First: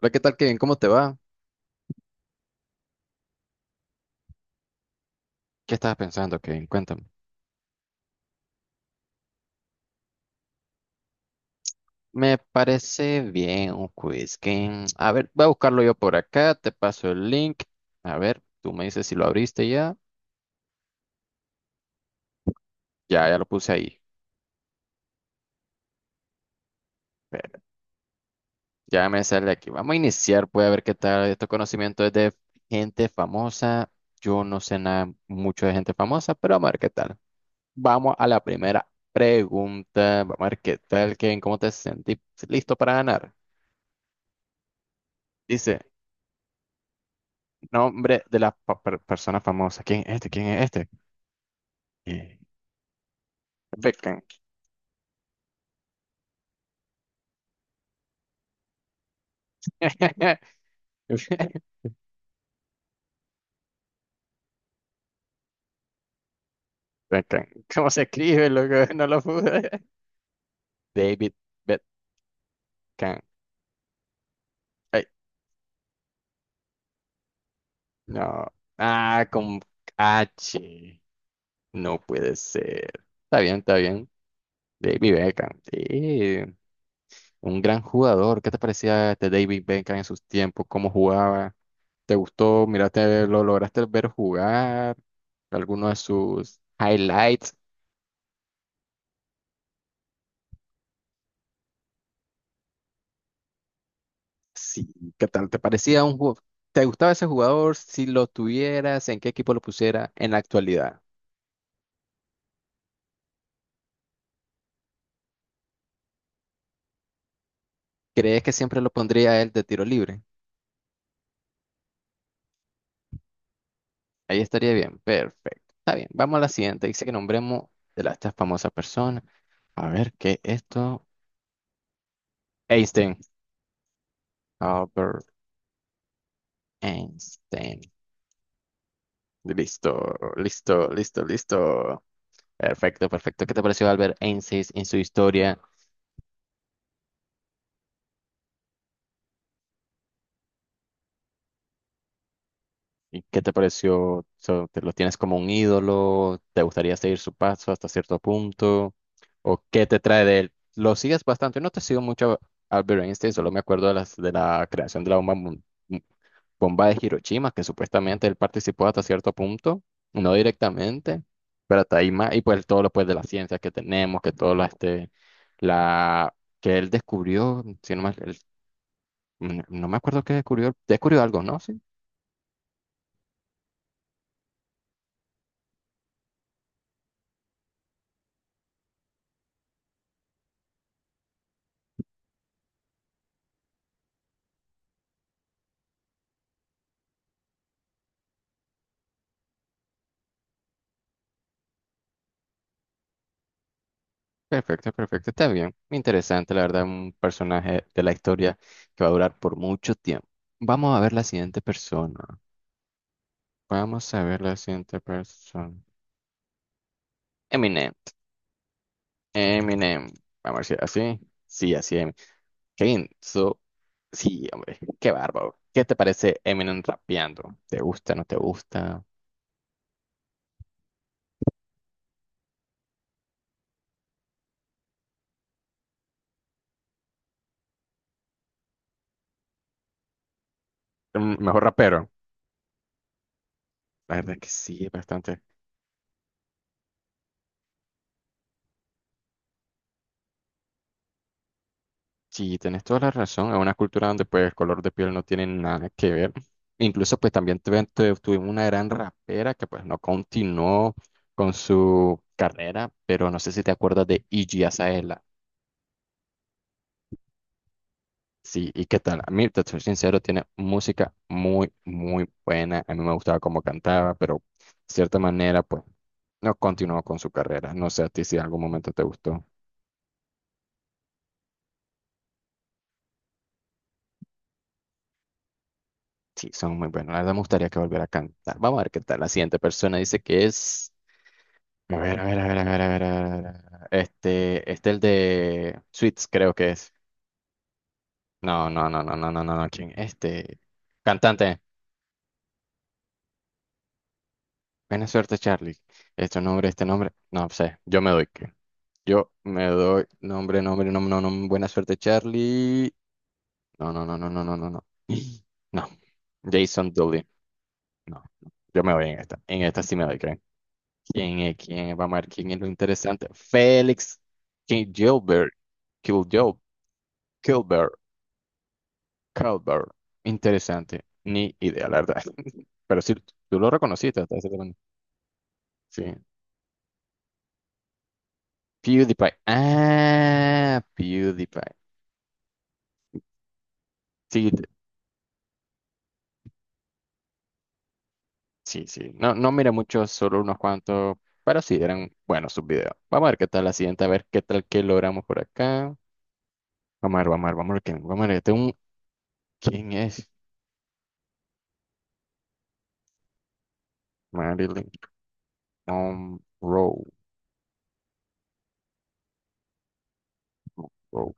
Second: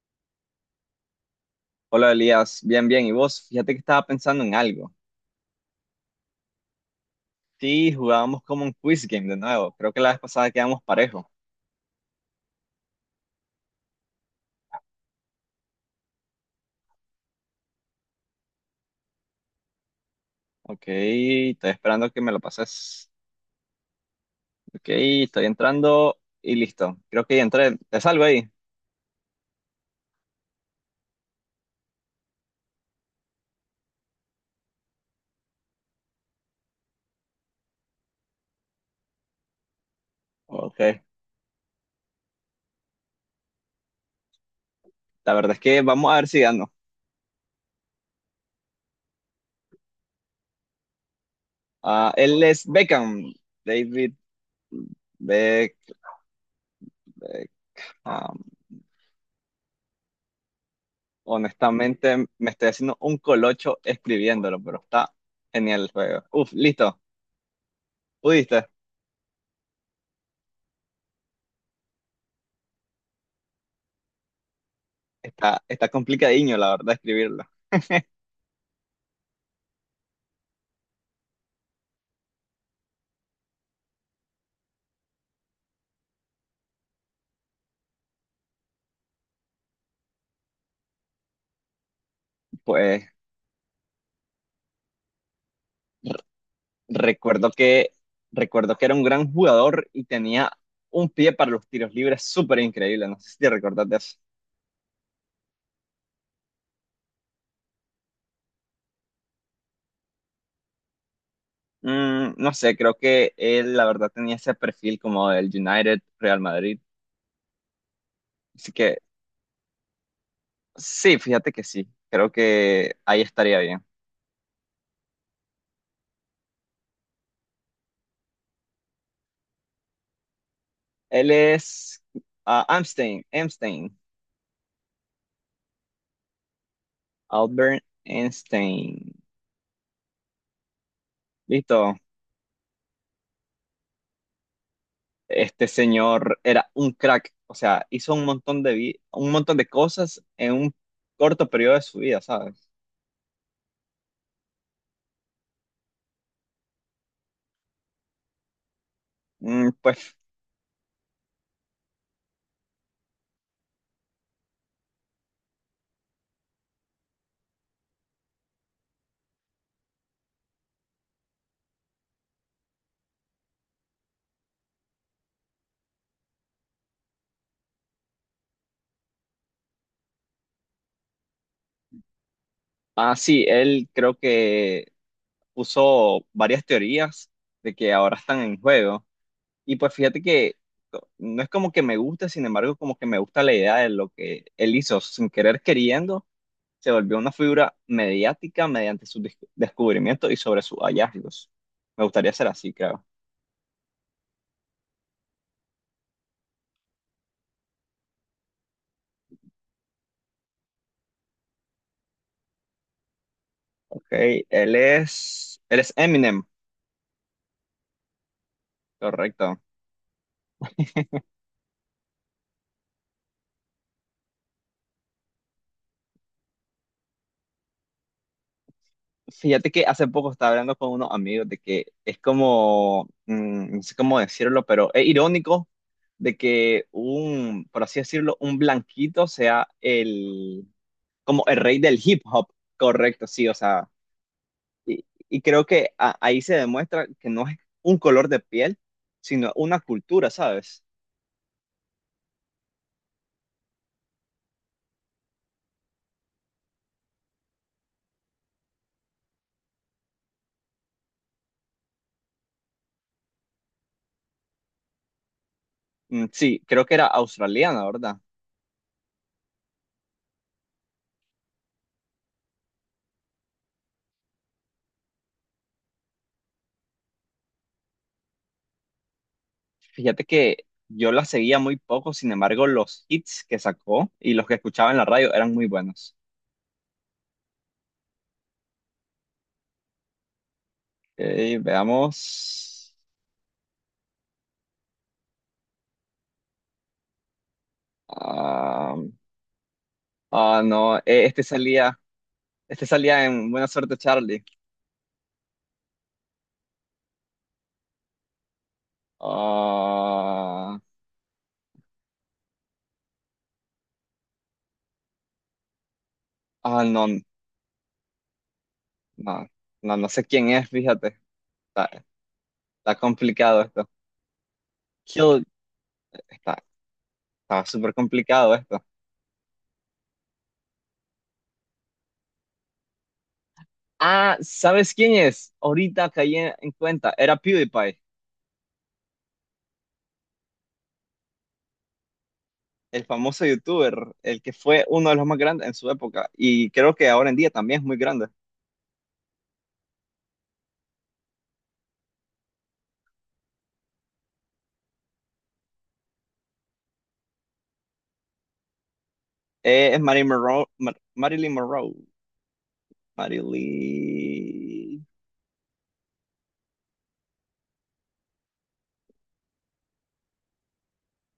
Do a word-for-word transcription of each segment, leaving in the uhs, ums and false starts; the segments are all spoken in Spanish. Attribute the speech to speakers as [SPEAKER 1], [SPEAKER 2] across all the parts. [SPEAKER 1] Hola, ¿qué tal, Kevin? ¿Cómo te va?
[SPEAKER 2] Hola Elías, bien, bien. ¿Y vos? Fíjate que estaba pensando en algo.
[SPEAKER 1] ¿Qué estabas pensando, Kevin? Cuéntame.
[SPEAKER 2] Sí, jugábamos como un quiz game de nuevo. Creo que la vez pasada quedamos parejo.
[SPEAKER 1] Me parece bien un quiz, Kevin. A ver, voy a buscarlo yo por acá, te paso el link. A ver, tú me dices si lo abriste ya.
[SPEAKER 2] Ok, estoy esperando que me lo pases.
[SPEAKER 1] Ya, ya lo puse ahí.
[SPEAKER 2] Ok, estoy entrando y listo. Creo que ya
[SPEAKER 1] Espera,
[SPEAKER 2] entré. ¿Te salgo ahí?
[SPEAKER 1] ya me sale aquí. Vamos a iniciar, pues a ver qué tal estos conocimientos de gente famosa. Yo no sé nada mucho de gente famosa, pero vamos a ver qué tal. Vamos a la primera pregunta. Vamos a ver qué
[SPEAKER 2] Ok,
[SPEAKER 1] tal, Kevin. ¿Cómo te sentís? ¿Listo para ganar?
[SPEAKER 2] la verdad es
[SPEAKER 1] Dice,
[SPEAKER 2] que vamos a ver si gano.
[SPEAKER 1] nombre de las pa- per- persona famosa. ¿Quién es este? ¿Quién es este?
[SPEAKER 2] Ah,
[SPEAKER 1] Y-
[SPEAKER 2] él es Beckham. David
[SPEAKER 1] Beckham.
[SPEAKER 2] Beck. Beckham. Honestamente, me estoy haciendo un colocho escribiéndolo, pero está genial el juego. Uf, listo.
[SPEAKER 1] Beckham. ¿Cómo se escribe,
[SPEAKER 2] ¿Pudiste?
[SPEAKER 1] loco? No lo pude. David Beckham. Ay,
[SPEAKER 2] Está, está complicadiño, la verdad, escribirlo.
[SPEAKER 1] no. Ah, con H. No puede ser. Está bien, está bien. David Beckham. Sí, un gran jugador. ¿Qué te parecía este David Beckham en sus tiempos? ¿Cómo jugaba? ¿Te gustó?
[SPEAKER 2] Pues
[SPEAKER 1] ¿Miraste, lo lograste ver jugar? ¿Alguno de sus
[SPEAKER 2] recuerdo
[SPEAKER 1] highlights?
[SPEAKER 2] que, recuerdo que era un gran jugador y tenía un pie para los tiros libres súper increíble. No sé si te recordás de eso.
[SPEAKER 1] Sí, ¿qué tal? ¿Te parecía un jugador? ¿Te gustaba ese jugador? Si lo tuvieras, ¿en qué equipo lo pusiera en la actualidad?
[SPEAKER 2] Mm, no sé, creo que él la verdad tenía ese perfil como del United, Real Madrid.
[SPEAKER 1] ¿Crees que
[SPEAKER 2] Así
[SPEAKER 1] siempre lo
[SPEAKER 2] que
[SPEAKER 1] pondría a él de tiro libre?
[SPEAKER 2] sí, fíjate que sí. Creo que ahí estaría bien.
[SPEAKER 1] Ahí estaría bien, perfecto. Está bien, vamos a la siguiente. Dice que nombremos de la, esta famosa persona. A ver, ¿qué es esto?
[SPEAKER 2] Él es ah,
[SPEAKER 1] Einstein.
[SPEAKER 2] Amstein, Amstein,
[SPEAKER 1] Albert Einstein.
[SPEAKER 2] Albert Einstein.
[SPEAKER 1] Listo, listo, listo,
[SPEAKER 2] Listo.
[SPEAKER 1] listo. Perfecto, perfecto. ¿Qué te pareció Albert Einstein en su historia?
[SPEAKER 2] Este señor era un crack, o sea, hizo un montón de vi- un montón de cosas en un corto periodo de su vida, ¿sabes?
[SPEAKER 1] ¿Y qué te pareció? O sea, ¿te lo tienes como un ídolo? ¿Te gustaría seguir su paso hasta cierto punto? ¿O
[SPEAKER 2] Mm,
[SPEAKER 1] qué te
[SPEAKER 2] pues,
[SPEAKER 1] trae de él? Lo sigues bastante. Yo no te sigo mucho a Albert Einstein, solo me acuerdo de, las, de la creación de la bomba, mun- mu- bomba de Hiroshima, que supuestamente él participó hasta cierto punto, no directamente, pero hasta ahí más. Y pues todo lo pues, de la ciencia que tenemos, que todo la, este, la que él descubrió, si no, mal- el- no no me acuerdo qué descubrió, descubrió algo, ¿no? Sí.
[SPEAKER 2] ah, sí, él creo que puso varias teorías de que ahora están en juego. Y pues fíjate que no es como que me guste, sin embargo, como que me gusta la idea de lo que él hizo sin querer queriendo, se volvió una figura mediática mediante sus dis- descubrimientos y sobre sus hallazgos. Me gustaría ser así, creo.
[SPEAKER 1] Perfecto, perfecto, está bien. Interesante, la verdad, un personaje de la historia que va a durar por mucho tiempo. Vamos a ver la siguiente persona.
[SPEAKER 2] Ok,
[SPEAKER 1] Vamos a ver la
[SPEAKER 2] él
[SPEAKER 1] siguiente
[SPEAKER 2] es,
[SPEAKER 1] persona.
[SPEAKER 2] él es Eminem,
[SPEAKER 1] Eminem.
[SPEAKER 2] correcto.
[SPEAKER 1] Eminem. Vamos a ver si así. Sí, así Eminem. Qué intenso. Sí, hombre, qué bárbaro. ¿Qué te parece Eminem rapeando? ¿Te gusta, no te gusta?
[SPEAKER 2] Fíjate que hace poco estaba hablando con unos amigos de que es como, mm, no sé cómo decirlo, pero es irónico de que un, por así decirlo, un blanquito sea el,
[SPEAKER 1] Mm,
[SPEAKER 2] como el
[SPEAKER 1] Mejor
[SPEAKER 2] rey del
[SPEAKER 1] rapero.
[SPEAKER 2] hip hop, correcto, sí, o sea,
[SPEAKER 1] La verdad que sí,
[SPEAKER 2] y,
[SPEAKER 1] bastante.
[SPEAKER 2] y creo que a- ahí se demuestra que no es un color de piel, sino una cultura, ¿sabes?
[SPEAKER 1] Sí, tenés toda la razón. Es una cultura donde pues el color de piel no tiene nada que ver. Incluso pues también tuve- tuve- tuvimos una gran rapera que pues no continuó con su carrera, pero no sé si te acuerdas de Iggy Azalea.
[SPEAKER 2] Mm, sí, creo que era australiana, ¿verdad?
[SPEAKER 1] Sí, ¿y qué tal? A mí, te soy sincero, tiene música muy, muy buena. A mí me gustaba cómo cantaba, pero de cierta manera pues no continuó con su carrera. No sé a ti si en algún momento te gustó.
[SPEAKER 2] Fíjate que yo la seguía muy poco, sin embargo, los hits que sacó y los que escuchaba en la radio eran muy buenos.
[SPEAKER 1] Sí, son muy buenos. La verdad me gustaría que volviera a cantar. Vamos a ver qué tal. La siguiente persona dice que es...
[SPEAKER 2] Ok,
[SPEAKER 1] A ver, a ver, a ver, a ver, a
[SPEAKER 2] veamos.
[SPEAKER 1] ver, a ver, a ver, a ver. Este, este el de Sweets, creo que es. No, no,
[SPEAKER 2] Ah,
[SPEAKER 1] no, no, no, no, no, no, ¿quién? Este,
[SPEAKER 2] ah, no, eh, este
[SPEAKER 1] cantante.
[SPEAKER 2] salía, este salía en Buena Suerte Charlie.
[SPEAKER 1] Buena suerte, Charlie. Este nombre, este nombre. No sé, yo me doy. que- Yo me doy nombre,
[SPEAKER 2] Ah,
[SPEAKER 1] nombre, nombre, no, no, buena suerte, Charlie. No, no, no, no, no, no, no, no. No.
[SPEAKER 2] ah,
[SPEAKER 1] Jason
[SPEAKER 2] no,
[SPEAKER 1] Dooley. No, no. Yo me voy en esta.
[SPEAKER 2] no,
[SPEAKER 1] En esta sí
[SPEAKER 2] no,
[SPEAKER 1] me
[SPEAKER 2] no
[SPEAKER 1] doy,
[SPEAKER 2] sé
[SPEAKER 1] ¿creen?
[SPEAKER 2] quién es, fíjate.
[SPEAKER 1] ¿Quién es? ¿Quién
[SPEAKER 2] Está,
[SPEAKER 1] es? Vamos a ver quién es lo
[SPEAKER 2] está
[SPEAKER 1] interesante.
[SPEAKER 2] complicado esto.
[SPEAKER 1] Félix
[SPEAKER 2] Kill,
[SPEAKER 1] Gilbert. Kiljob.
[SPEAKER 2] está, está
[SPEAKER 1] Gilbert.
[SPEAKER 2] súper complicado esto.
[SPEAKER 1] Cowbird. Interesante. Ni idea, la verdad. Pero sí, tú lo reconociste hasta
[SPEAKER 2] Ah,
[SPEAKER 1] ese momento.
[SPEAKER 2] ¿sabes quién es?
[SPEAKER 1] Sí.
[SPEAKER 2] Ahorita caí en en cuenta, era PewDiePie.
[SPEAKER 1] PewDiePie. Ah, PewDiePie.
[SPEAKER 2] El famoso youtuber, el
[SPEAKER 1] Sí,
[SPEAKER 2] que
[SPEAKER 1] te-
[SPEAKER 2] fue uno de los más grandes en su época y creo que ahora en día también es muy grande.
[SPEAKER 1] sí, sí. No, no mira muchos, solo unos cuantos. Pero sí, eran buenos sus videos. Vamos a ver qué tal la siguiente, a ver qué tal que logramos por acá. Vamos a ver, vamos a ver, vamos a ver quién. Vamos a ver, este es un-
[SPEAKER 2] Eh,
[SPEAKER 1] ¿quién
[SPEAKER 2] es
[SPEAKER 1] es?
[SPEAKER 2] Marilyn Monroe, Mar- Marilyn Monroe.
[SPEAKER 1] Marilyn
[SPEAKER 2] Marilyn.
[SPEAKER 1] Monroe. Monroe.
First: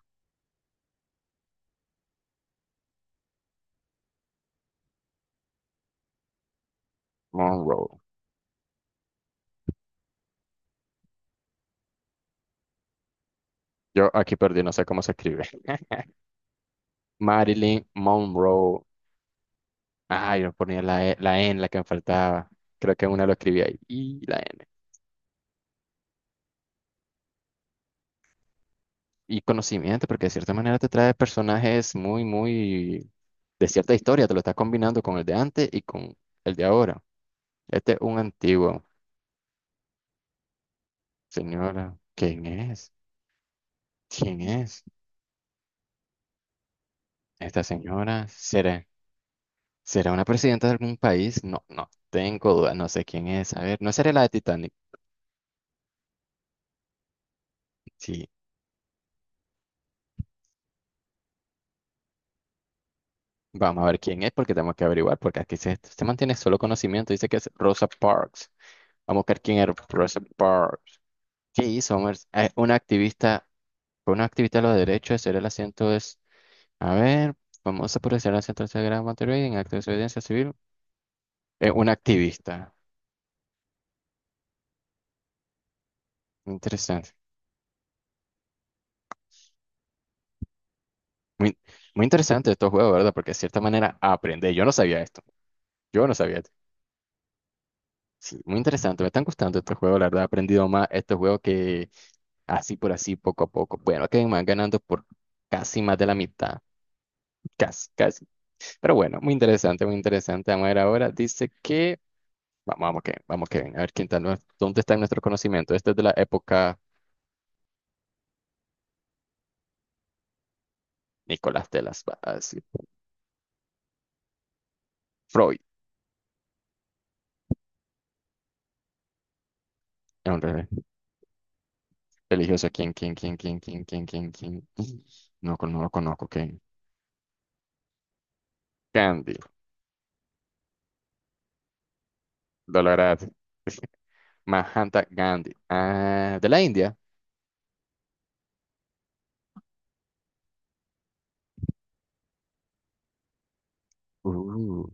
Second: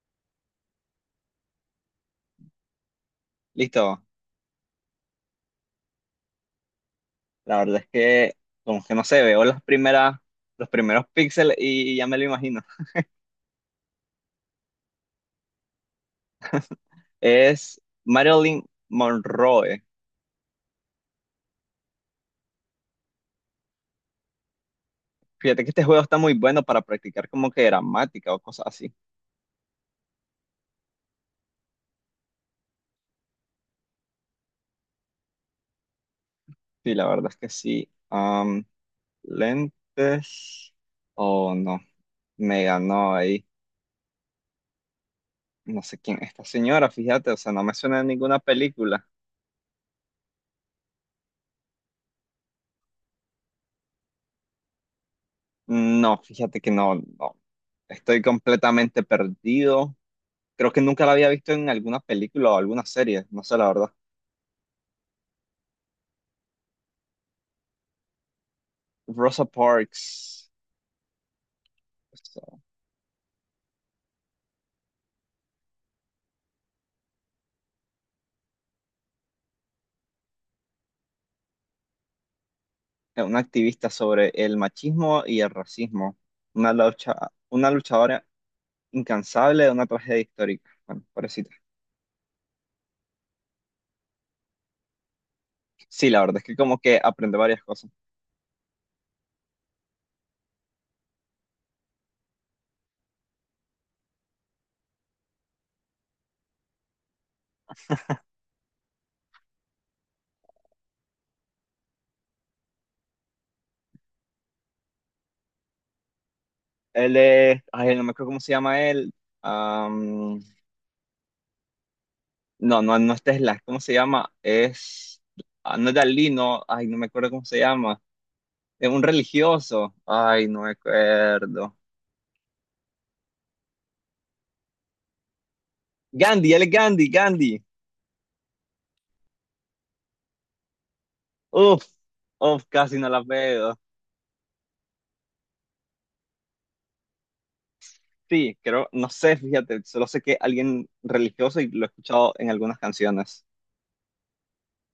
[SPEAKER 2] Listo. La verdad es
[SPEAKER 1] Monroe.
[SPEAKER 2] que como que no sé, veo las primeras, los primeros píxeles y ya me lo imagino.
[SPEAKER 1] Yo aquí perdí, no sé cómo se escribe.
[SPEAKER 2] Es
[SPEAKER 1] Marilyn
[SPEAKER 2] Marilyn
[SPEAKER 1] Monroe.
[SPEAKER 2] Monroe.
[SPEAKER 1] Ah, yo ponía la, E- la N, la que me faltaba. Creo que una lo escribí ahí. Y la N.
[SPEAKER 2] Fíjate que este juego está muy bueno para practicar como que gramática o cosas así.
[SPEAKER 1] Y conocimiento, porque de cierta manera te trae personajes muy, muy de cierta historia. Te lo estás combinando con el de antes y con el de
[SPEAKER 2] Sí,
[SPEAKER 1] ahora.
[SPEAKER 2] la verdad es que sí.
[SPEAKER 1] Este es un
[SPEAKER 2] Am,
[SPEAKER 1] antiguo.
[SPEAKER 2] lentes. Oh, no.
[SPEAKER 1] Señora, ¿quién
[SPEAKER 2] Me
[SPEAKER 1] es?
[SPEAKER 2] ganó ahí.
[SPEAKER 1] ¿Quién es?
[SPEAKER 2] No sé quién es esta señora, fíjate, o sea,
[SPEAKER 1] Esta
[SPEAKER 2] no me suena a
[SPEAKER 1] señora
[SPEAKER 2] ninguna
[SPEAKER 1] será,
[SPEAKER 2] película.
[SPEAKER 1] será una presidenta de algún país. No, no tengo dudas. No sé quién es. A ver, no será la de Titanic.
[SPEAKER 2] No, fíjate que no, no. Estoy
[SPEAKER 1] Sí.
[SPEAKER 2] completamente perdido. Creo que nunca la había visto en alguna película o alguna serie, no sé la
[SPEAKER 1] Vamos a
[SPEAKER 2] verdad.
[SPEAKER 1] ver quién es porque tenemos que averiguar, porque aquí se, se mantiene solo conocimiento. Dice que es Rosa Parks. Vamos a buscar
[SPEAKER 2] Rosa
[SPEAKER 1] quién era Rosa
[SPEAKER 2] Parks,
[SPEAKER 1] Parks. ¿Qué hizo?
[SPEAKER 2] o
[SPEAKER 1] Vamos a ver. Eh,
[SPEAKER 2] sea,
[SPEAKER 1] una activista, fue una activista de los derechos de ser el asiento es, a ver, famosa por ser el asiento de Gran Monterrey en acto de desobediencia civil. Eh, una activista.
[SPEAKER 2] una activista sobre el machismo y el racismo, una
[SPEAKER 1] Interesante.
[SPEAKER 2] lucha, una luchadora incansable de una tragedia histórica. Bueno, pobrecita.
[SPEAKER 1] Muy, muy interesante estos juegos, ¿verdad? Porque de cierta manera aprendí. Yo no sabía esto. Yo
[SPEAKER 2] Sí,
[SPEAKER 1] no
[SPEAKER 2] la
[SPEAKER 1] sabía
[SPEAKER 2] verdad es
[SPEAKER 1] esto.
[SPEAKER 2] que como que aprende varias cosas.
[SPEAKER 1] Sí, muy interesante. Me están gustando estos juegos, la verdad. He aprendido más estos juegos que así por así, poco a poco. Bueno, que me van ganando por casi más de la mitad. Casi, casi. Pero bueno, muy interesante, muy interesante. Vamos a ver ahora. Dice que. Vamos, vamos, que vamos, que ven A ver quién está, nue- dónde está nuestro conocimiento. Este es de la época.
[SPEAKER 2] Él es, ay, no me acuerdo cómo se llama él.
[SPEAKER 1] Nicolás de las Va- así,
[SPEAKER 2] No, no, no es Tesla, ¿cómo se llama? Es,
[SPEAKER 1] Freud.
[SPEAKER 2] ah, no es Dalí, no, ay, no me acuerdo cómo se llama. Es un religioso,
[SPEAKER 1] Es un
[SPEAKER 2] ay, no
[SPEAKER 1] re-
[SPEAKER 2] me acuerdo.
[SPEAKER 1] religioso. ¿Quién, quién, quién, quién, quién, quién, quién, quién? No, con- no lo conozco.
[SPEAKER 2] Gandhi,
[SPEAKER 1] ¿Quién?
[SPEAKER 2] él es Gandhi, Gandhi.
[SPEAKER 1] Gandhi.
[SPEAKER 2] Uf, Uf, casi no la
[SPEAKER 1] Dolorad.
[SPEAKER 2] veo.
[SPEAKER 1] Mahanta Gandhi. Ah, de la India.
[SPEAKER 2] Sí, creo, no sé, fíjate, solo sé que alguien religioso y lo he escuchado en algunas canciones.
[SPEAKER 1] Uh,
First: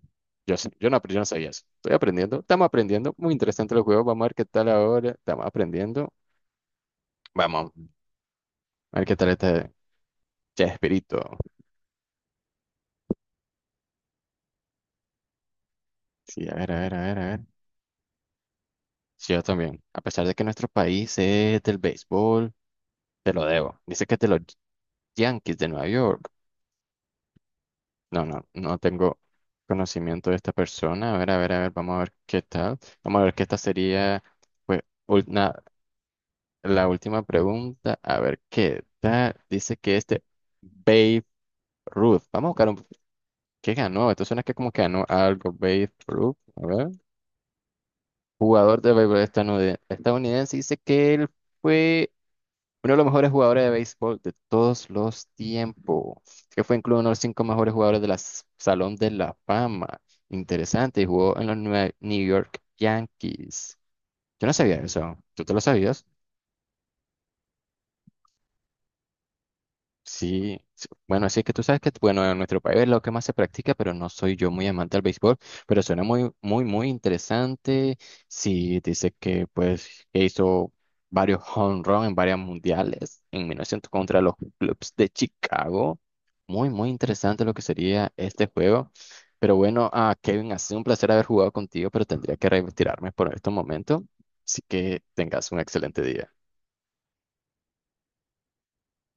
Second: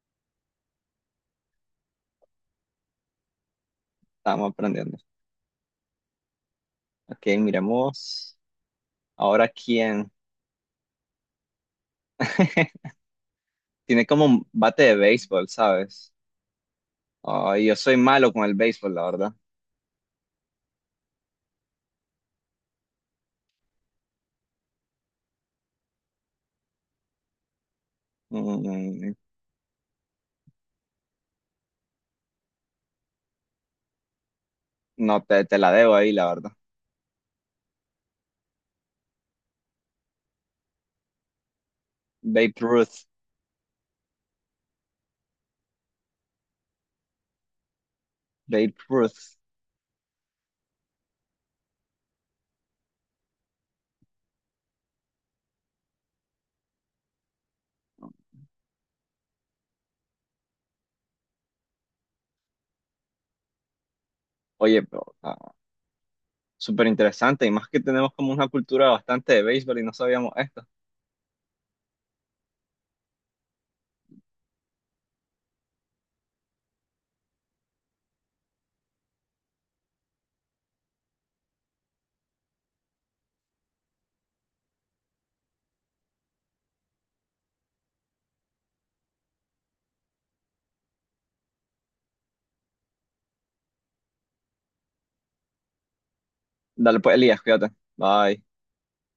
[SPEAKER 1] yo sé, yo no, yo no sabía eso. Estoy aprendiendo. Estamos aprendiendo. Muy interesante los juegos. Vamos a ver qué
[SPEAKER 2] Estamos
[SPEAKER 1] tal
[SPEAKER 2] aprendiendo.
[SPEAKER 1] ahora. Estamos aprendiendo.
[SPEAKER 2] Ok,
[SPEAKER 1] Vamos
[SPEAKER 2] miremos.
[SPEAKER 1] a ver qué tal
[SPEAKER 2] Ahora
[SPEAKER 1] este.
[SPEAKER 2] quién.
[SPEAKER 1] Chespirito.
[SPEAKER 2] Tiene como un bate de béisbol, ¿sabes?
[SPEAKER 1] Sí, a ver, a ver, a ver, a ver.
[SPEAKER 2] Ay, yo soy malo con el béisbol, la
[SPEAKER 1] Sí,
[SPEAKER 2] verdad.
[SPEAKER 1] yo también. A pesar de que nuestro país es del béisbol, te lo debo. Dice que es de los Yankees de Nueva York. No, no, no
[SPEAKER 2] Mm.
[SPEAKER 1] tengo conocimiento de esta persona. A ver, a ver, a ver, vamos a ver qué tal. Vamos a ver que esta sería, pues,
[SPEAKER 2] No,
[SPEAKER 1] ul-
[SPEAKER 2] te,
[SPEAKER 1] na-
[SPEAKER 2] te la debo ahí, la verdad.
[SPEAKER 1] la última pregunta. A ver qué tal. Dice que este Babe Ruth. Vamos a
[SPEAKER 2] Babe
[SPEAKER 1] buscar un...
[SPEAKER 2] Ruth,
[SPEAKER 1] ¿Qué ganó? Esto suena que como que ganó algo Babe Ruth. A ver.
[SPEAKER 2] Babe
[SPEAKER 1] Jugador de béisbol
[SPEAKER 2] Ruth.
[SPEAKER 1] estadounid- estadounidense, dice que él fue uno de los mejores jugadores de béisbol de todos los tiempos, que fue incluido uno de los cinco mejores jugadores del Salón de la Fama. Interesante, y jugó en los Nue- New York Yankees. Yo no sabía
[SPEAKER 2] Oye, pero
[SPEAKER 1] eso, ¿tú te
[SPEAKER 2] ah,
[SPEAKER 1] lo sabías?
[SPEAKER 2] súper interesante y más que tenemos como una cultura bastante de béisbol y no sabíamos
[SPEAKER 1] Sí,
[SPEAKER 2] esto.
[SPEAKER 1] sí, bueno, así que tú sabes que, bueno, en nuestro país es lo que más se practica, pero no soy yo muy amante al béisbol, pero suena muy, muy, muy interesante. Sí, dice que, pues, que hizo varios home run en varias mundiales en mil novecientos contra los Cubs de Chicago. Muy, muy interesante lo que sería este juego. Pero bueno, ah, Kevin, ha sido un placer haber jugado contigo, pero tendría que retirarme por este momento. Así que tengas un excelente día.
[SPEAKER 2] Dale pues, Elías, cuídate. Bye.